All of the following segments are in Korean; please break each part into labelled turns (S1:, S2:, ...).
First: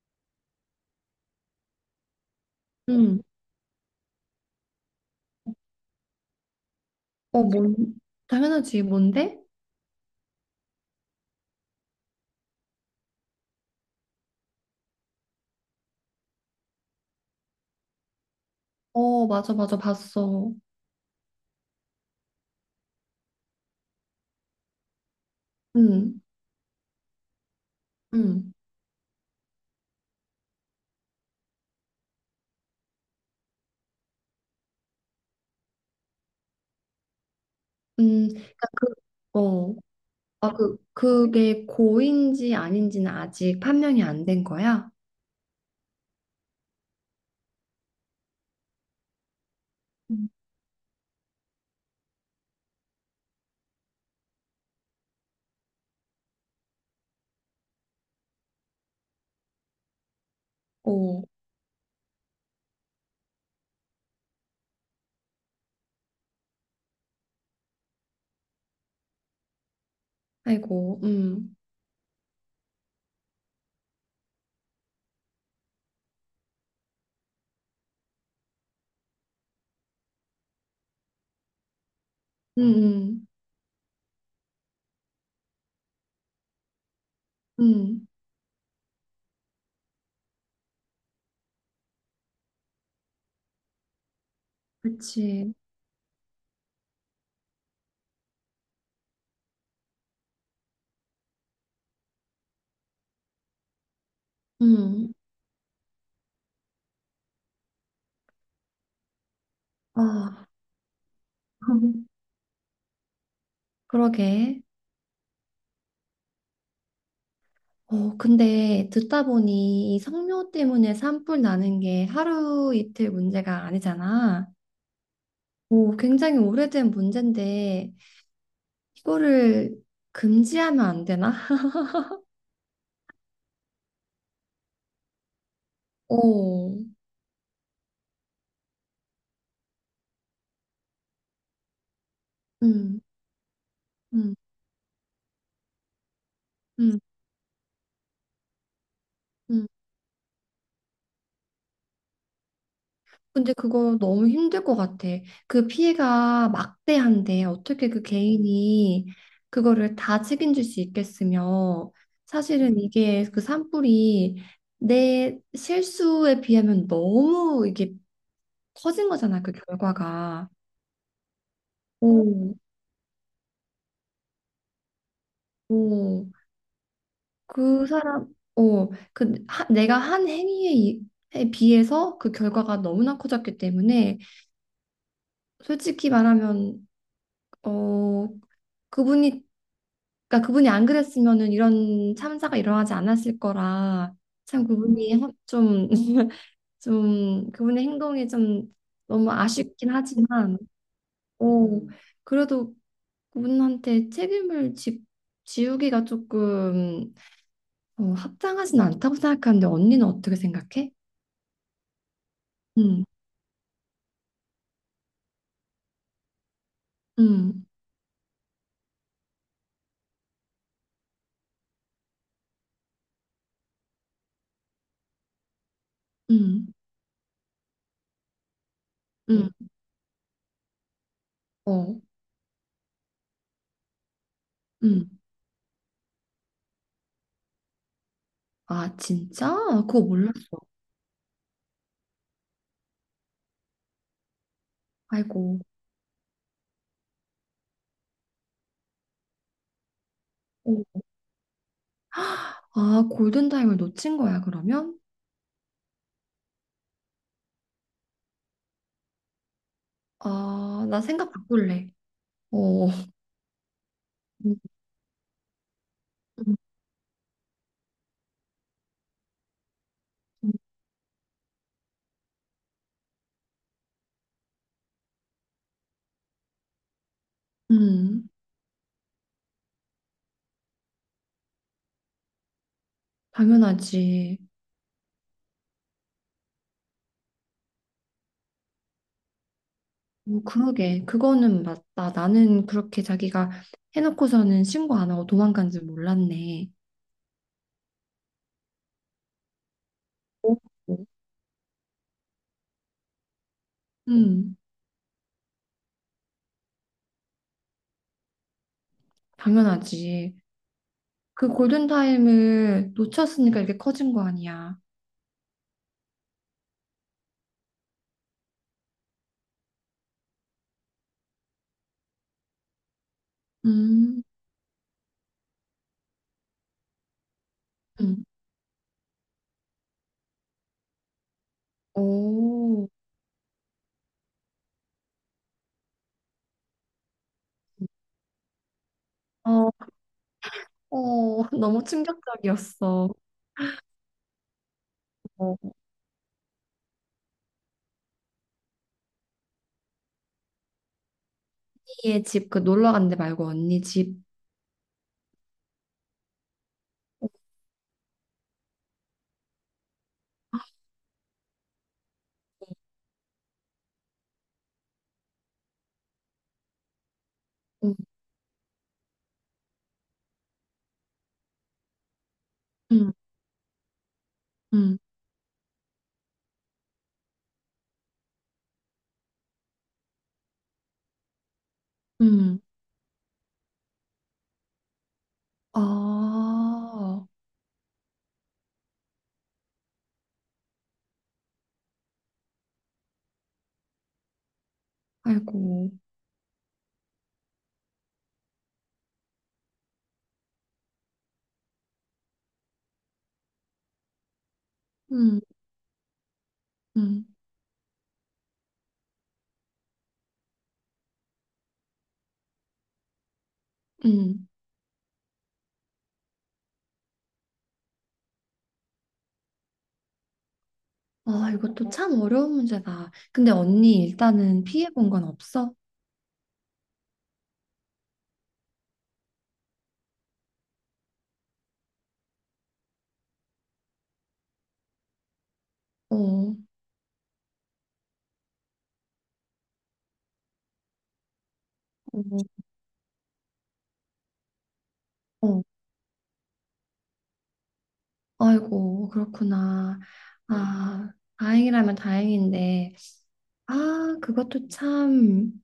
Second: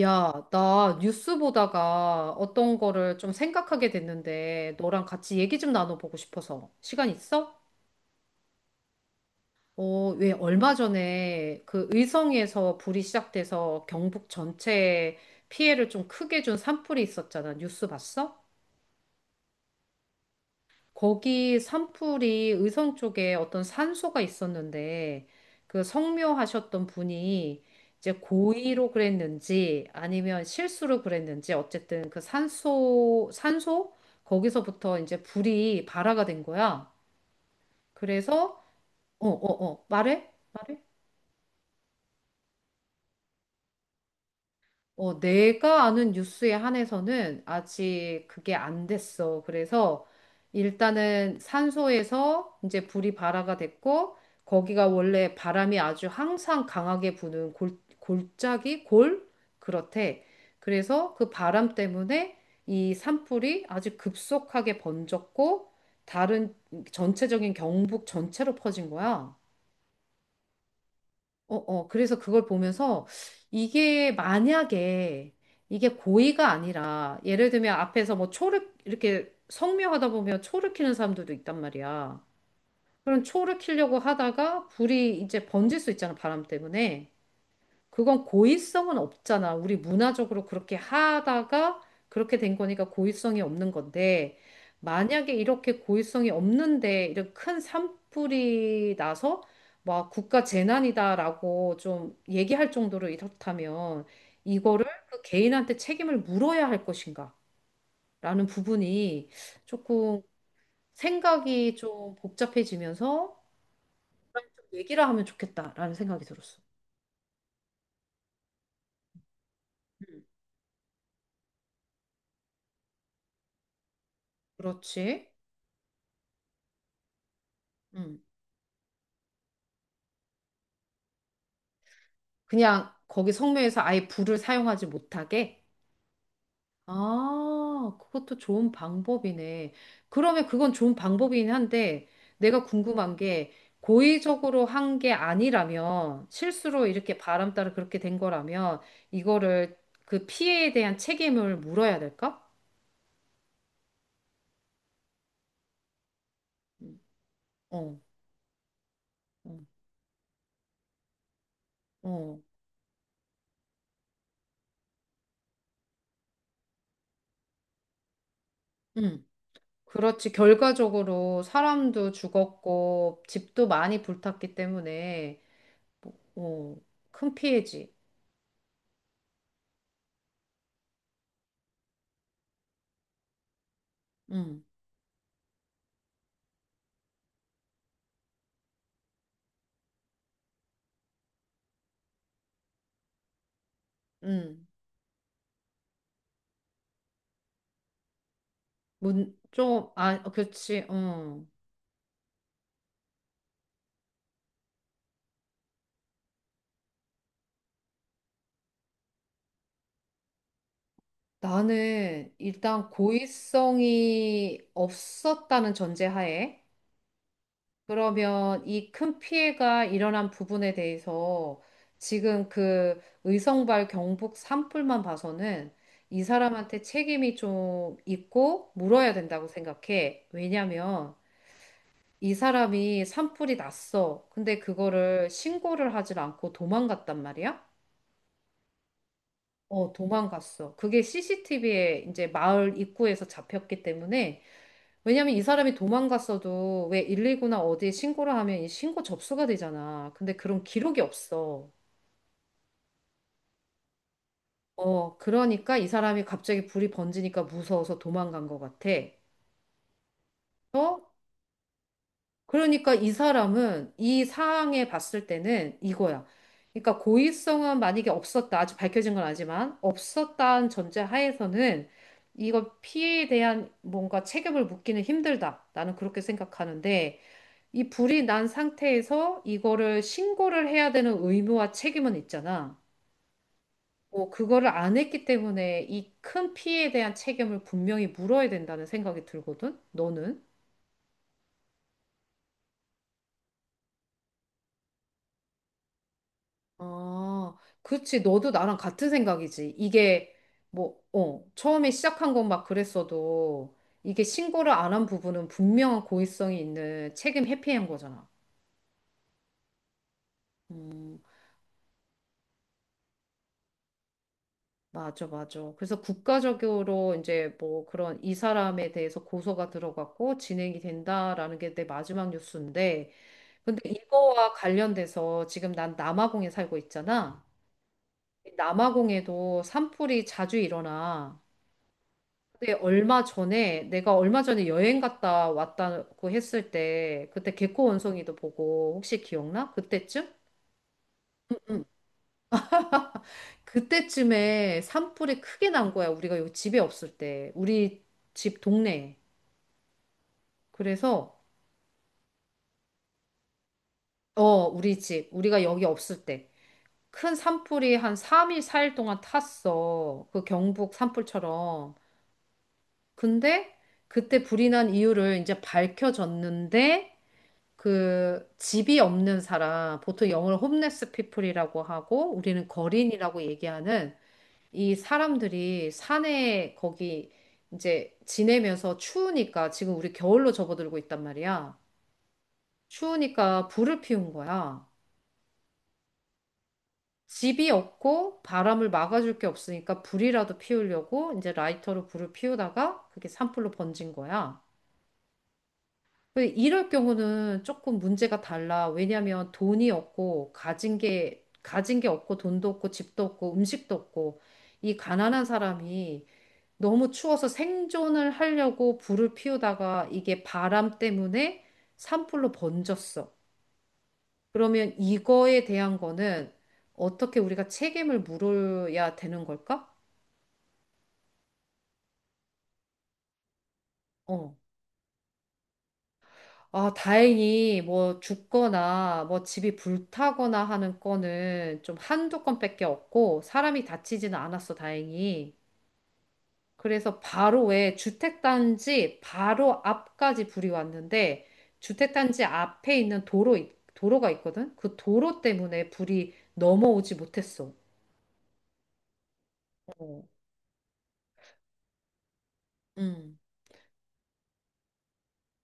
S1: 야, 나 뉴스 보다가 어떤 거를
S2: 응.
S1: 좀 생각하게 됐는데, 너랑 같이 얘기 좀 나눠보고 싶어서. 시간
S2: 어,
S1: 있어?
S2: 뭔? 당연하지. 뭔데?
S1: 어, 왜 얼마 전에 그 의성에서 불이 시작돼서 경북 전체에 피해를 좀 크게 준 산불이 있었잖아. 뉴스 봤어?
S2: 어, 맞아, 맞아. 봤어.
S1: 거기 산불이 의성 쪽에 어떤 산소가 있었는데 그
S2: 응,
S1: 성묘하셨던 분이 이제
S2: 응,
S1: 고의로 그랬는지 아니면 실수로 그랬는지 어쨌든 그 산소 거기서부터 이제 불이 발화가 된 거야.
S2: 응.
S1: 그래서
S2: 그러니까
S1: 어 어
S2: 어,
S1: 어 말해?
S2: 그게 고인지 아닌지는 아직 판명이 안 된 거야?
S1: 어, 내가 아는 뉴스에 한해서는 아직 그게 안 됐어. 그래서
S2: 음.
S1: 일단은 산소에서 이제 불이 발화가 됐고, 거기가 원래 바람이 아주 항상 강하게 부는 골, 골짜기? 골? 그렇대. 그래서
S2: 오,
S1: 그 바람 때문에 이 산불이 아주 급속하게 번졌고, 다른 전체적인 경북 전체로 퍼진 거야.
S2: 아이고, 응,
S1: 어, 어, 그래서 그걸 보면서 이게 만약에 이게 고의가 아니라 예를 들면 앞에서 뭐 초를 이렇게 성묘하다 보면 초를 키는 사람들도 있단 말이야.
S2: 응,
S1: 그럼
S2: 응,
S1: 초를 키려고 하다가 불이 이제 번질 수 있잖아, 바람 때문에.
S2: 응.
S1: 그건 고의성은 없잖아. 우리 문화적으로 그렇게 하다가 그렇게 된 거니까 고의성이 없는 건데, 만약에
S2: 그치,
S1: 이렇게 고의성이 없는데, 이런 큰 산불이 나서, 막 국가 재난이다라고 좀 얘기할 정도로 이렇다면, 이거를
S2: 응.
S1: 그 개인한테 책임을 물어야 할 것인가? 라는 부분이 조금
S2: 아,
S1: 생각이 좀 복잡해지면서, 좀
S2: 그러게.
S1: 얘기를 하면 좋겠다라는 생각이 들었어.
S2: 어, 근데 듣다 보니 이
S1: 음.
S2: 성묘 때문에 산불 나는 게 하루 이틀 문제가 아니잖아.
S1: 그렇지.
S2: 오, 굉장히 오래된 문제인데
S1: 음.
S2: 이거를 금지하면 안 되나?
S1: 그냥 거기 성묘에서 아예 불을 사용하지 못하게?
S2: 오,
S1: 아, 그것도 좋은 방법이네. 그러면 그건 좋은 방법이긴 한데, 내가
S2: 음,
S1: 궁금한 게,
S2: 음,
S1: 고의적으로 한 게 아니라면, 실수로
S2: 음,
S1: 이렇게 바람 따라 그렇게 된 거라면,
S2: 음.
S1: 이거를 그 피해에 대한 책임을 물어야 될까?
S2: 근데 그거 너무 힘들 것 같아. 그 피해가
S1: 음,
S2: 막대한데 어떻게
S1: 어,
S2: 그 개인이
S1: 어,
S2: 그거를 다 책임질 수 있겠으며
S1: 어.
S2: 사실은 이게 그 산불이 내 실수에 비하면 너무 이게 커진
S1: 응.
S2: 거잖아, 그
S1: 그렇지.
S2: 결과가.
S1: 결과적으로 사람도
S2: 오,
S1: 죽었고, 집도 많이 불탔기 때문에, 뭐,
S2: 오.
S1: 어, 큰
S2: 그
S1: 피해지.
S2: 사람, 어, 그 하- 내가 한 행위에 에 비해서 그 결과가 너무나 커졌기 때문에
S1: 응,
S2: 솔직히 말하면 어 그분이 그러니까 그분이 안 그랬으면은 이런 참사가 일어나지 않았을 거라
S1: 응.
S2: 좀 좀 그분의 행동이 좀 너무 아쉽긴
S1: 좀, 아, 어,
S2: 하지만
S1: 그렇지, 응.
S2: 오 그래도 그분한테 책임을 지우기가 조금 합당하진 않다고 생각하는데 언니는 어떻게 생각해?
S1: 나는 일단
S2: 음.
S1: 고의성이 없었다는 전제하에,
S2: 응,
S1: 그러면 이 큰 피해가 일어난 부분에 대해서 지금 그 의성발 경북 산불만 봐서는 이
S2: 응,
S1: 사람한테 책임이 좀 있고 물어야 된다고
S2: 응.
S1: 생각해. 왜냐면
S2: 응, 어,
S1: 이 사람이 산불이 났어. 근데
S2: 응.
S1: 그거를 신고를 하질 않고 도망갔단 말이야?
S2: 아, 진짜?
S1: 어,
S2: 그거 몰랐어.
S1: 도망갔어. 그게 CCTV에 이제 마을 입구에서 잡혔기 때문에, 왜냐면 이
S2: 아이고.
S1: 사람이 도망갔어도 왜 119나 어디에 신고를 하면 이 신고 접수가 되잖아. 근데 그런
S2: 어.
S1: 기록이 없어.
S2: 아, 골든타임을 놓친 거야, 그러면?
S1: 어, 그러니까 이 사람이 갑자기 불이 번지니까 무서워서 도망간 것 같아.
S2: 아, 나 생각 바꿀래. 어,
S1: 그러니까 이 사람은 이
S2: 음,
S1: 상황에 봤을 때는 이거야.
S2: 음,
S1: 그러니까 고의성은 만약에 없었다. 아직 밝혀진 건 아니지만
S2: 음.
S1: 없었다는 전제 하에서는 이거 피해에 대한 뭔가 책임을 묻기는 힘들다. 나는 그렇게 생각하는데 이 불이
S2: 음,
S1: 난 상태에서 이거를 신고를 해야 되는 의무와 책임은 있잖아. 뭐
S2: 당연하지.
S1: 그거를 안 했기 때문에 이 큰 피해에 대한 책임을 분명히 물어야 된다는 생각이 들거든. 너는?
S2: 뭐, 그러게. 그거는 맞다. 나는 그렇게 자기가 해놓고서는 신고 안 하고 도망간 줄 몰랐네.
S1: 아, 그치. 너도 나랑 같은 생각이지. 이게
S2: 오,
S1: 뭐, 어, 처음에 시작한 건 막 그랬어도 이게
S2: 음,
S1: 신고를 안 한 부분은 분명한 고의성이 있는 책임 회피한 거잖아.
S2: 당연하지.
S1: 음,
S2: 그 골든타임을 놓쳤으니까 이렇게 커진 거 아니야.
S1: 맞아, 맞아. 그래서 국가적으로 이제 뭐 그런 이 사람에 대해서 고소가 들어갔고 진행이 된다라는 게 내 마지막 뉴스인데, 근데
S2: 음,
S1: 이거와 관련돼서 지금 난 남아공에 살고 있잖아.
S2: 음.
S1: 남아공에도 산불이 자주 일어나. 그때
S2: 오,
S1: 얼마 전에 내가 얼마 전에 여행 갔다 왔다고 했을 때 그때 개코 원숭이도 보고 혹시
S2: 어, 어,
S1: 기억나? 그때쯤?
S2: 너무 충격적이었어.
S1: 그때쯤에 산불이
S2: 어,
S1: 크게 난 거야. 우리가 여기 집에 없을 때. 우리 집 동네에. 그래서
S2: 언니의 집 그 놀러 간데 말고 언니 집.
S1: 어, 우리 집. 우리가 여기 없을 때. 큰 산불이 한 3일, 4일 동안 탔어. 그 경북 산불처럼. 근데 그때 불이 난 이유를 이제 밝혀졌는데
S2: 응,
S1: 그 집이 없는 사람, 보통 영어로 홈레스 피플이라고 하고 우리는
S2: 응,
S1: 거린이라고 얘기하는 이
S2: 응,
S1: 사람들이 산에 거기 이제 지내면서 추우니까 지금 우리 겨울로 접어들고 있단 말이야.
S2: 응.
S1: 추우니까 불을 피운 거야.
S2: 아,
S1: 집이 없고 바람을 막아줄 게 없으니까 불이라도 피우려고 이제 라이터로 불을 피우다가 그게 산불로 번진 거야.
S2: 아이고.
S1: 그 이럴 경우는 조금 문제가 달라. 왜냐하면 돈이 없고 가진 게 없고 돈도 없고 집도 없고 음식도 없고 이 가난한
S2: 응,
S1: 사람이 너무
S2: 응,
S1: 추워서 생존을 하려고 불을 피우다가 이게 바람 때문에 산불로 번졌어.
S2: 응.
S1: 그러면 이거에 대한 거는 어떻게 우리가 책임을 물어야 되는 걸까?
S2: 아, 이것도 참 어려운 문제다. 근데 언니
S1: 어.
S2: 일단은 피해 본 건 없어?
S1: 아, 다행히 뭐 죽거나 뭐 집이 불타거나 하는 건은 좀 한두 건밖에 없고 사람이 다치지는 않았어, 다행히.
S2: 어,
S1: 그래서 바로 왜 주택단지 바로 앞까지 불이 왔는데
S2: 음,
S1: 주택단지 앞에 있는 도로, 도로가 있거든? 그 도로
S2: 음.
S1: 때문에 불이 넘어오지 못했어.
S2: 아이고, 그렇구나.
S1: 어.
S2: 아, 다행이라면 다행인데.
S1: 음.
S2: 아, 그것도 참.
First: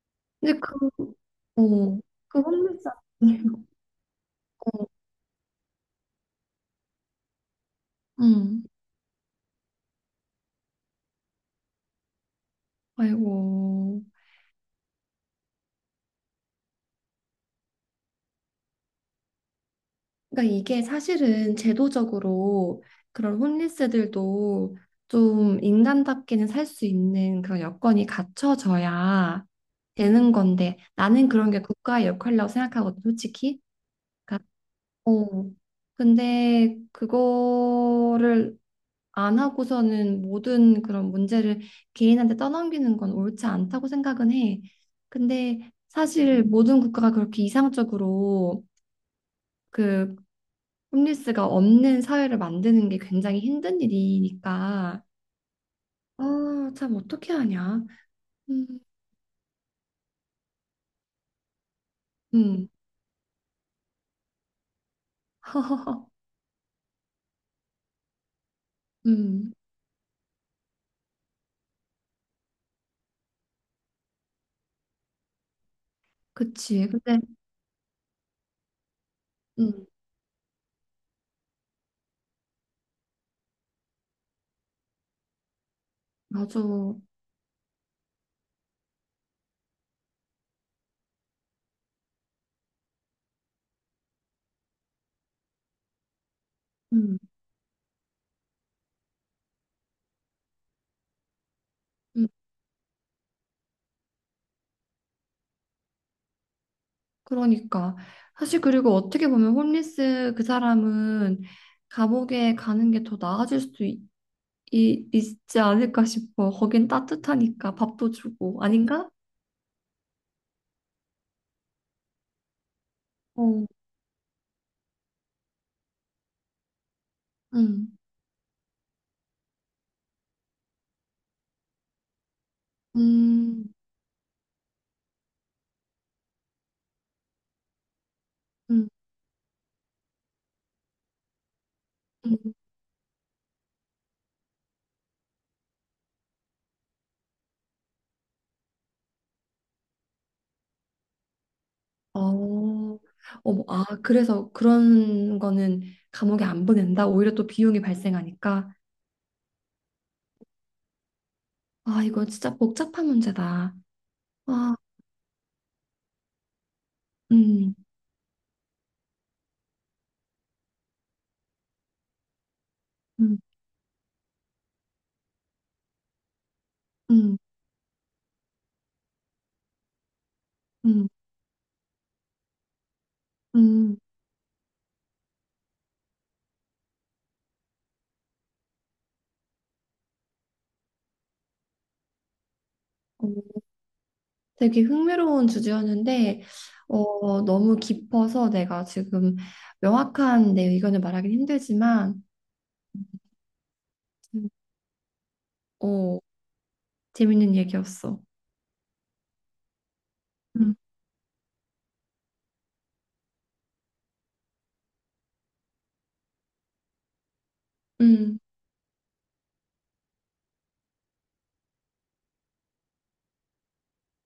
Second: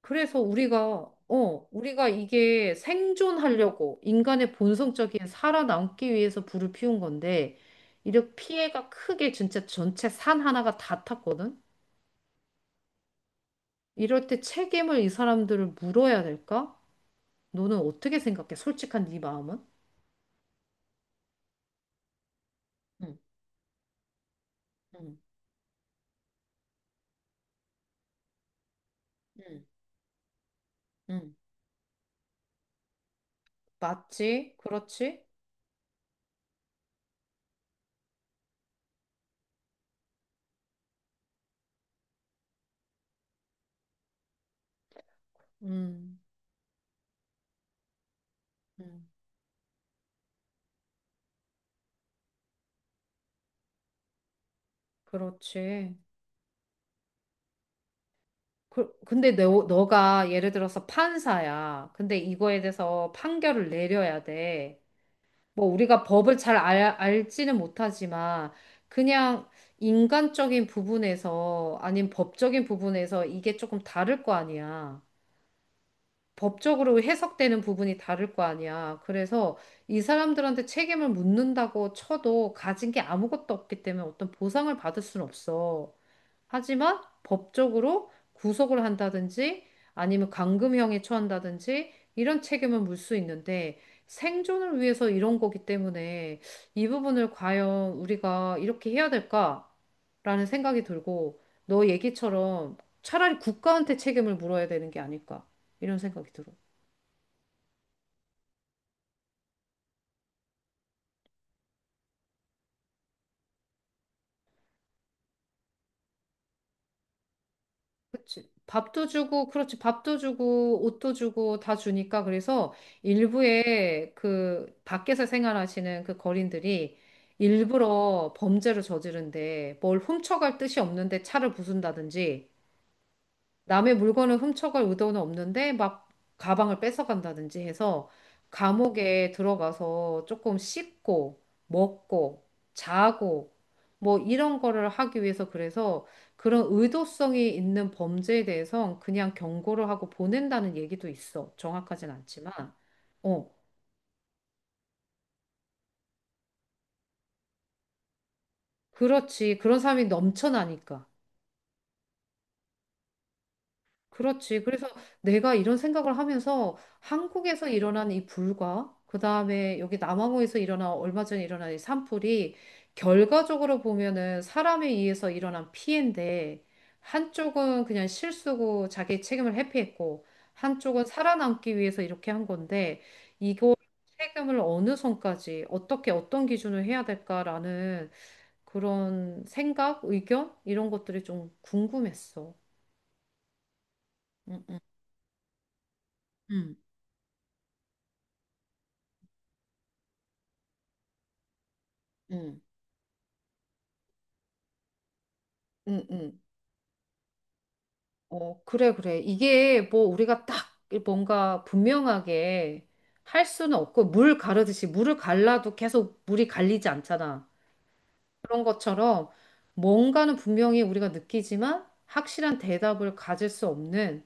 S1: 그래서
S2: 근데 그,
S1: 우리가, 어,
S2: 어,
S1: 우리가
S2: 그
S1: 이게
S2: 홈리스 아니에요.
S1: 생존하려고 인간의
S2: 어,
S1: 본성적인 살아남기 위해서 불을 피운 건데, 이렇게
S2: 음.
S1: 피해가 크게 진짜 전체 산 하나가 다 탔거든?
S2: 아이고.
S1: 이럴 때 책임을 이 사람들을 물어야 될까? 너는 어떻게 생각해? 솔직한 네 마음은?
S2: 그러니까 이게 사실은 제도적으로
S1: 응,
S2: 그런 홈리스들도
S1: 응,
S2: 좀 인간답게는 살 수 있는 그런 여건이 갖춰져야
S1: 응,
S2: 되는 건데, 나는
S1: 응.
S2: 그런 게 국가의 역할이라고 생각하거든, 솔직히. 그러니까,
S1: 맞지? 그렇지?
S2: 어. 근데 그거를 안 하고서는 모든 그런 문제를 개인한테 떠넘기는 건 옳지 않다고 생각은 해. 근데
S1: 음,
S2: 사실 모든 국가가 그렇게 이상적으로
S1: 음,
S2: 그 홈리스가 없는 사회를 만드는 게 굉장히 힘든 일이니까.
S1: 그렇지.
S2: 아, 참 어떻게 하냐. 음,
S1: 근데 너가 예를 들어서 판사야. 근데 이거에
S2: 음,
S1: 대해서 판결을 내려야 돼. 뭐 우리가 법을 잘 알지는 못하지만 그냥
S2: 음,
S1: 인간적인 부분에서 아닌 법적인 부분에서 이게 조금 다를 거 아니야.
S2: 그치.
S1: 법적으로
S2: 근데
S1: 해석되는 부분이 다를 거 아니야. 그래서
S2: 음,
S1: 이 사람들한테 책임을 묻는다고 쳐도 가진 게 아무것도 없기 때문에 어떤 보상을 받을 수는 없어.
S2: 맞아.
S1: 하지만 법적으로 구속을 한다든지 아니면 감금형에 처한다든지 이런 책임을 물 수 있는데 생존을 위해서 이런 거기 때문에 이
S2: 음,
S1: 부분을 과연 우리가 이렇게 해야 될까라는 생각이 들고 너
S2: 음,
S1: 얘기처럼 차라리 국가한테 책임을 물어야 되는 게 아닐까 이런 생각이 들어.
S2: 그러니까 사실 그리고 어떻게 보면 홈리스 그 사람은 감옥에 가는 게 더 나아질 수도 있지 않을까 싶어. 거긴 따뜻하니까 밥도 주고.
S1: 밥도
S2: 아닌가?
S1: 주고, 그렇지, 밥도 주고, 옷도 주고, 다 주니까, 그래서
S2: 어,
S1: 일부의 그 밖에서 생활하시는 그 거린들이
S2: 음,
S1: 일부러 범죄를 저지른데 뭘 훔쳐갈 뜻이 없는데 차를 부순다든지
S2: 음,
S1: 남의 물건을 훔쳐갈 의도는 없는데 막 가방을 뺏어간다든지 해서
S2: 음,
S1: 감옥에 들어가서 조금 씻고 먹고
S2: 음.
S1: 자고 뭐 이런 거를 하기 위해서 그래서 그런 의도성이 있는 범죄에 대해서 그냥 경고를 하고 보낸다는 얘기도 있어. 정확하진 않지만.
S2: 어,
S1: 어,
S2: 어머, 아, 그래서 그런 거는 감옥에 안 보낸다. 오히려 또 비용이 발생하니까.
S1: 그렇지. 그런 사람이 넘쳐나니까.
S2: 아, 이거 진짜 복잡한 문제다.
S1: 그렇지.
S2: 아,
S1: 그래서 내가 이런 생각을 하면서 한국에서
S2: 음.
S1: 일어난 이 불과, 그 다음에 여기 남아공에서 일어난 얼마 전에 일어난 이 산불이
S2: 음,
S1: 결과적으로 보면은 사람에 의해서 일어난 피해인데,
S2: 음,
S1: 한쪽은 그냥 실수고 자기 책임을 회피했고, 한쪽은
S2: 음,
S1: 살아남기 위해서 이렇게 한 건데, 이거
S2: 음.
S1: 책임을 어느 선까지, 어떻게, 어떤 기준을 해야 될까라는 그런 생각, 의견? 이런 것들이 좀 궁금했어.
S2: 어,
S1: 응, 응,
S2: 되게 흥미로운 주제였는데, 어, 너무 깊어서 내가 지금 명확한 내 의견을 말하긴 힘들지만,
S1: 응.
S2: 음.
S1: 응,
S2: 어,
S1: 응.
S2: 재밌는 얘기였어.
S1: 어, 그래, 그래. 이게 뭐 우리가 딱
S2: 음,
S1: 뭔가 분명하게 할 수는 없고, 물 가르듯이 물을 갈라도 계속 물이 갈리지 않잖아.
S2: 음,
S1: 그런 것처럼 뭔가는 분명히 우리가 느끼지만 확실한 대답을 가질 수 없는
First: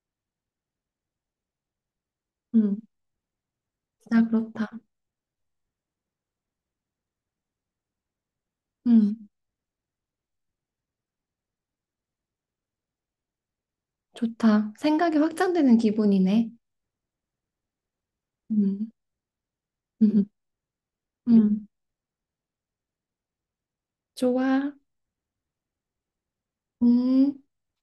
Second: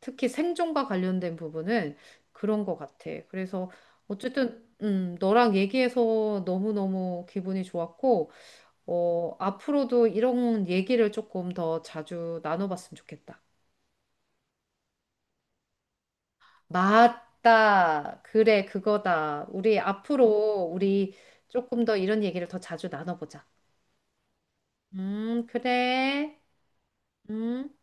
S1: 특히 생존과 관련된 부분은 그런 것
S2: 음,
S1: 같아. 그래서
S2: 진짜
S1: 어쨌든,
S2: 그렇다.
S1: 너랑 얘기해서 너무너무 기분이 좋았고,
S2: 음,
S1: 어, 앞으로도 이런 얘기를 조금 더 자주 나눠봤으면 좋겠다.
S2: 좋다. 생각이 확장되는 기분이네.
S1: 맞다. 그래,
S2: 음,
S1: 그거다. 우리
S2: 음,
S1: 앞으로 우리
S2: 음,
S1: 조금 더 이런 얘기를 더 자주 나눠보자.
S2: 좋아.
S1: 그래.
S2: 음.
S1: 음.